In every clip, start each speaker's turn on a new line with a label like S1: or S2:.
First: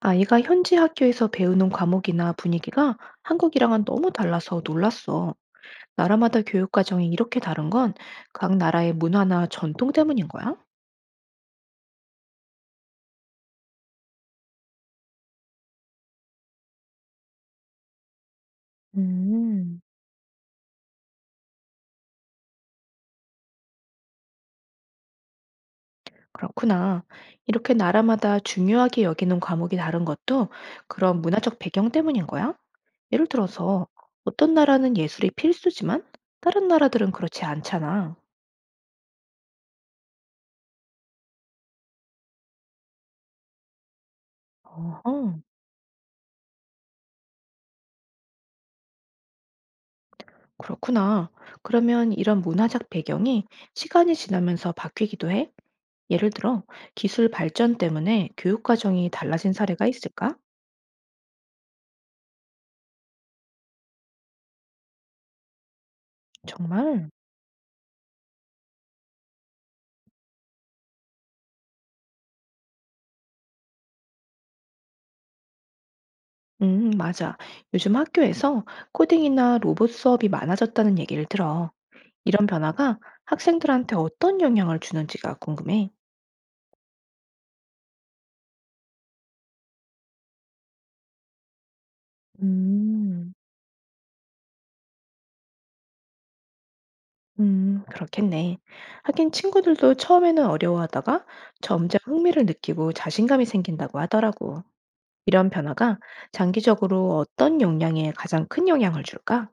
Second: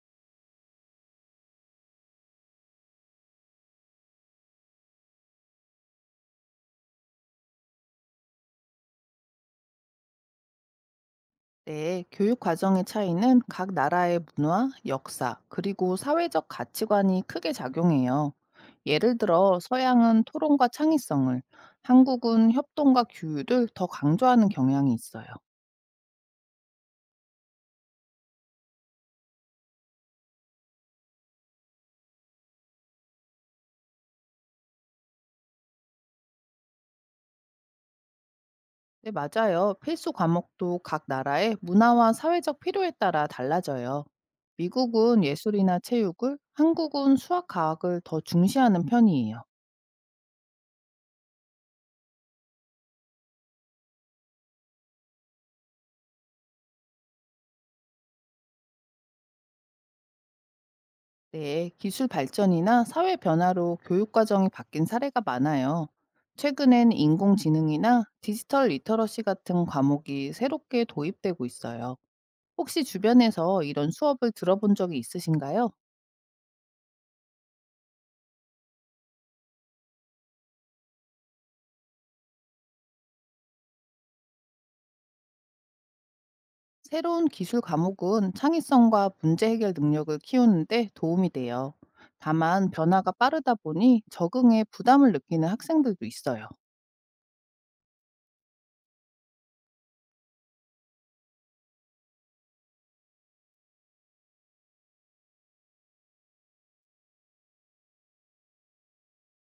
S1: 아이가 현지 학교에서 배우는 과목이나 분위기가 한국이랑은 너무 달라서 놀랐어. 나라마다 교육 과정이 이렇게 다른 건 각 나라의 문화나 전통 때문인 거야?
S2: 네, 교육 과정의 차이는 각 나라의 문화, 역사, 그리고 사회적 가치관이 크게 작용해요. 예를 들어,
S1: 음,
S2: 서양은 토론과 창의성을, 한국은 협동과 규율을 더 강조하는 경향이 있어요.
S1: 그렇구나. 이렇게 나라마다 중요하게 여기는 과목이 다른 것도 그런 문화적 배경 때문인 거야? 예를 들어서 어떤 나라는 예술이 필수지만 다른 나라들은 그렇지 않잖아.
S2: 네, 맞아요. 필수 과목도 각 나라의 문화와 사회적 필요에 따라 달라져요.
S1: 어허,
S2: 미국은 예술이나 체육을, 한국은 수학, 과학을 더 중시하는 편이에요.
S1: 그렇구나. 그러면 이런 문화적 배경이 시간이 지나면서 바뀌기도 해? 예를 들어 기술 발전 때문에 교육 과정이 달라진 사례가 있을까?
S2: 네, 기술 발전이나 사회 변화로 교육 과정이 바뀐 사례가 많아요. 최근엔
S1: 정말?
S2: 인공지능이나 디지털 리터러시 같은 과목이 새롭게 도입되고 있어요. 혹시 주변에서 이런 수업을 들어본 적이 있으신가요?
S1: 맞아. 요즘 학교에서 코딩이나 로봇 수업이 많아졌다는 얘기를 들어. 이런 변화가 학생들한테 어떤 영향을 주는지가 궁금해.
S2: 새로운 기술 과목은 창의성과 문제 해결 능력을 키우는데 도움이 돼요. 다만 변화가
S1: 음,
S2: 빠르다 보니 적응에 부담을 느끼는 학생들도 있어요.
S1: 그렇겠네. 하긴 친구들도 처음에는 어려워하다가 점점 흥미를 느끼고 자신감이 생긴다고 하더라고. 이런 변화가 장기적으로 어떤 역량에 가장 큰 영향을 줄까?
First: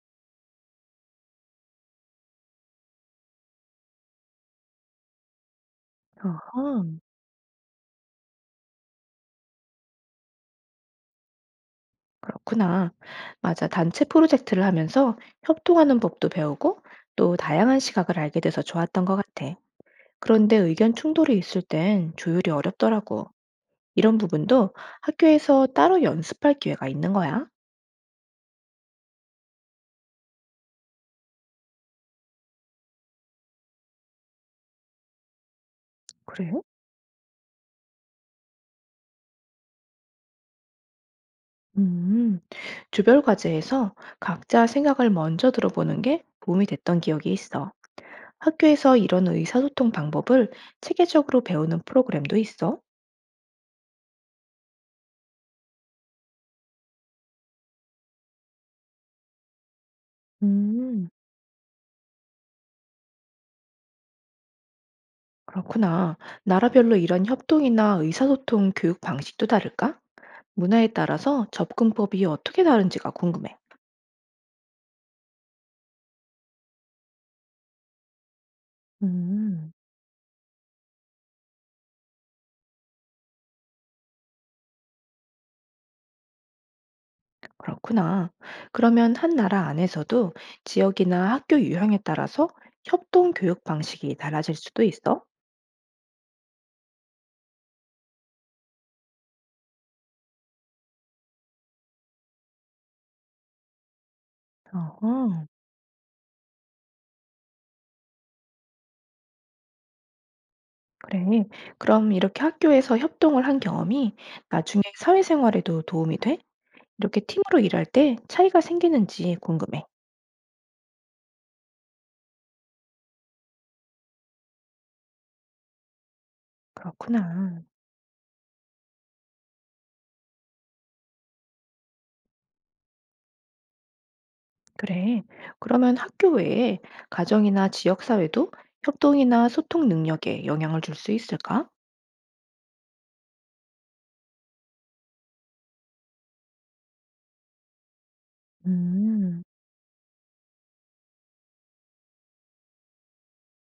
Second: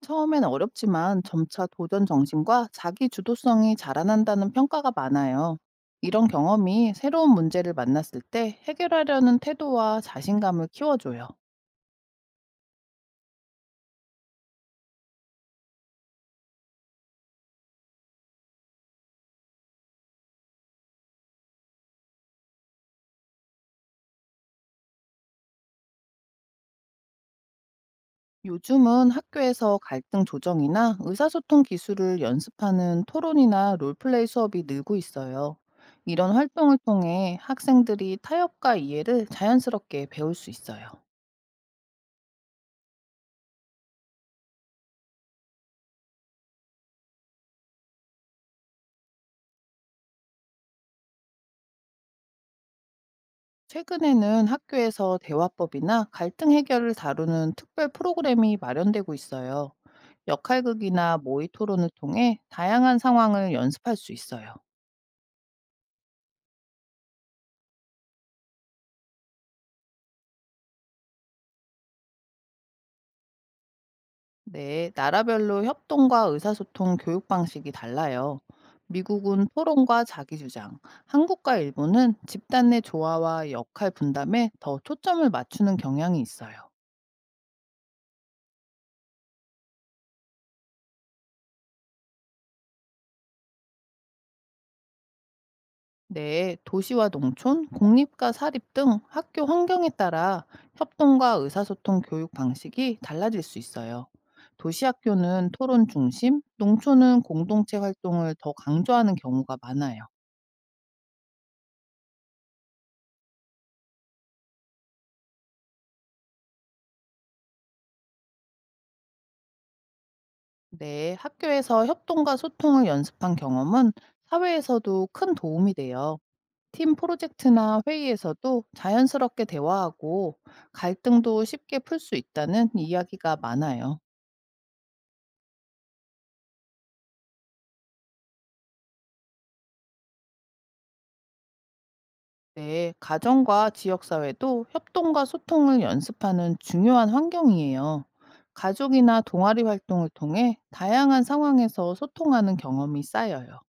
S2: 처음엔 어렵지만 점차 도전 정신과 자기 주도성이 자라난다는 평가가 많아요. 이런 경험이
S1: 어허.
S2: 새로운 문제를 만났을 때 해결하려는 태도와 자신감을 키워줘요.
S1: 그렇구나. 맞아. 단체 프로젝트를 하면서 협동하는 법도 배우고 또 다양한 시각을 알게 돼서 좋았던 것 같아. 그런데 의견 충돌이 있을 땐 조율이 어렵더라고. 이런 부분도 학교에서 따로 연습할 기회가 있는 거야.
S2: 요즘은 학교에서 갈등 조정이나 의사소통 기술을 연습하는 토론이나 롤플레이 수업이 늘고 있어요. 이런
S1: 그래? 요
S2: 활동을 통해 학생들이 타협과 이해를 자연스럽게 배울 수 있어요.
S1: 음, 조별 과제에서 각자 생각을 먼저 들어보는 게 도움이 됐던 기억이 있어. 학교에서 이런 의사소통 방법을 체계적으로 배우는 프로그램도 있어.
S2: 최근에는 학교에서 대화법이나 갈등 해결을 다루는 특별 프로그램이 마련되고 있어요.
S1: 음.
S2: 역할극이나 모의 토론을 통해 다양한 상황을 연습할 수 있어요.
S1: 그렇구나. 나라별로 이런 협동이나 의사소통 교육 방식도 다를까? 문화에 따라서 접근법이 어떻게 다른지가 궁금해.
S2: 네, 나라별로 협동과 의사소통 교육 방식이 달라요. 미국은
S1: 음,
S2: 토론과 자기주장, 한국과 일본은 집단 내 조화와 역할 분담에 더 초점을 맞추는 경향이 있어요.
S1: 그렇구나. 그러면 한 나라 안에서도 지역이나 학교 유형에 따라서 협동 교육 방식이 달라질 수도 있어?
S2: 네, 도시와 농촌, 공립과 사립 등 학교 환경에 따라 협동과 의사소통 교육 방식이 달라질 수 있어요. 도시
S1: 어허,
S2: 학교는 토론 중심, 농촌은 공동체 활동을 더 강조하는 경우가 많아요.
S1: 그래. 그럼 이렇게 학교에서 협동을 한 경험이 나중에 사회생활에도 도움이 돼? 이렇게 팀으로 일할 때 차이가 생기는지 궁금해.
S2: 네, 학교에서 협동과 소통을 연습한 경험은 사회에서도 큰 도움이 돼요. 팀
S1: 그렇구나.
S2: 프로젝트나 회의에서도 자연스럽게 대화하고 갈등도 쉽게 풀 수 있다는 이야기가 많아요.
S1: 그래. 그러면 학교 외에 가정이나 지역사회도 협동이나 소통 능력에 영향을 줄 수 있을까?
S2: 네, 가정과 지역사회도 협동과 소통을 연습하는 중요한 환경이에요. 가족이나
S1: 음,
S2: 동아리 활동을 통해 다양한 상황에서 소통하는 경험이 쌓여요.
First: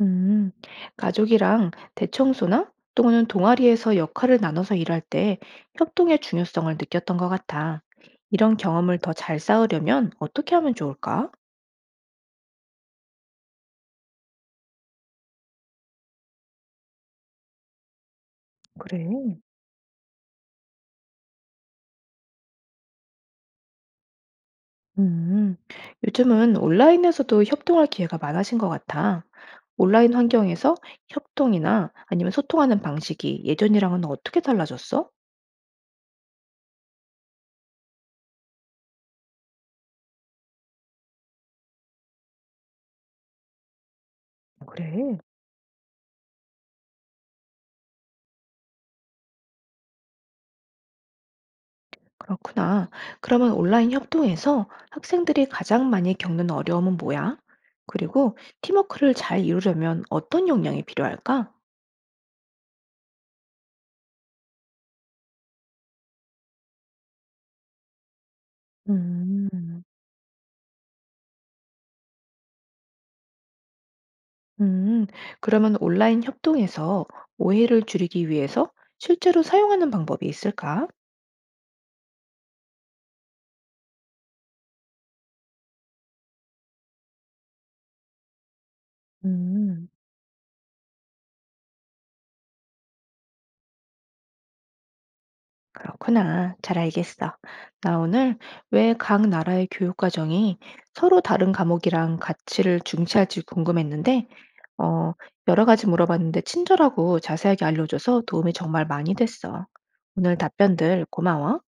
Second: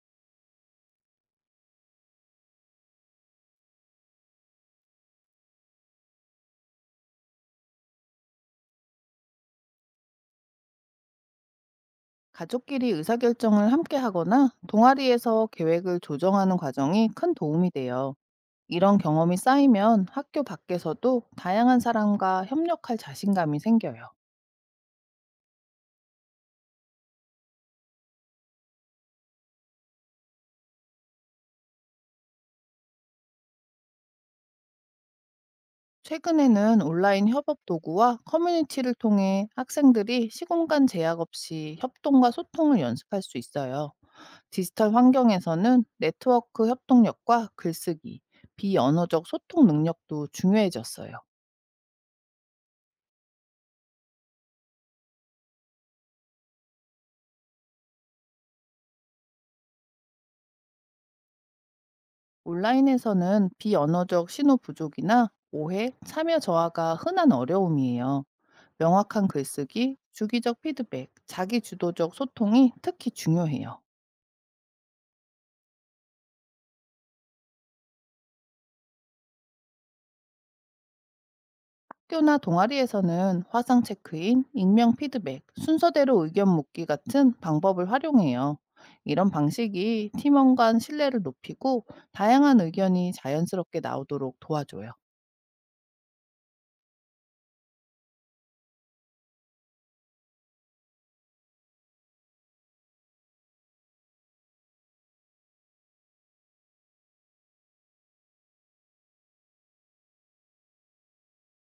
S1: 음, 가족이랑 대청소나 또는 동아리에서 역할을 나눠서 일할 때 협동의 중요성을 느꼈던 것 같아. 이런 경험을 더 잘 쌓으려면 어떻게 하면 좋을까?
S2: 가족끼리 의사결정을 함께 하거나 동아리에서 계획을 조정하는 과정이 큰 도움이 돼요. 이런
S1: 그래.
S2: 경험이 쌓이면 학교 밖에서도 다양한 사람과 협력할 자신감이 생겨요.
S1: 음, 요즘은 온라인에서도 협동할 기회가 많아진 것 같아. 온라인 환경에서 협동이나 아니면 소통하는 방식이 예전이랑은 어떻게 달라졌어?
S2: 최근에는 온라인 협업 도구와 커뮤니티를 통해 학생들이 시공간 제약 없이 협동과 소통을 연습할 수 있어요. 디지털
S1: 그래.
S2: 환경에서는 네트워크 협동력과 글쓰기, 비언어적 소통 능력도 중요해졌어요.
S1: 그렇구나. 그러면 온라인 협동에서 학생들이 가장 많이 겪는 어려움은 뭐야? 그리고 팀워크를 잘 이루려면 어떤 역량이 필요할까?
S2: 온라인에서는 비언어적 신호 부족이나 오해, 참여 저하가 흔한 어려움이에요. 명확한
S1: 음,
S2: 글쓰기, 주기적 피드백, 자기 주도적 소통이 특히 중요해요.
S1: 음, 그러면 온라인 협동에서 오해를 줄이기 위해서 실제로 사용하는 방법이 있을까?
S2: 학교나 동아리에서는 화상 체크인, 익명 피드백, 순서대로 의견 묻기 같은 방법을 활용해요. 이런
S1: 음.
S2: 방식이 팀원 간 신뢰를 높이고 다양한 의견이 자연스럽게 나오도록 도와줘요.
S1: 그렇구나. 잘 알겠어. 나 오늘 왜 각 나라의 교육 과정이 서로 다른 과목이랑 가치를 중시할지 궁금했는데, 어, 여러 가지 물어봤는데 친절하고 자세하게 알려줘서 도움이 정말 많이 됐어. 오늘 답변들 고마워.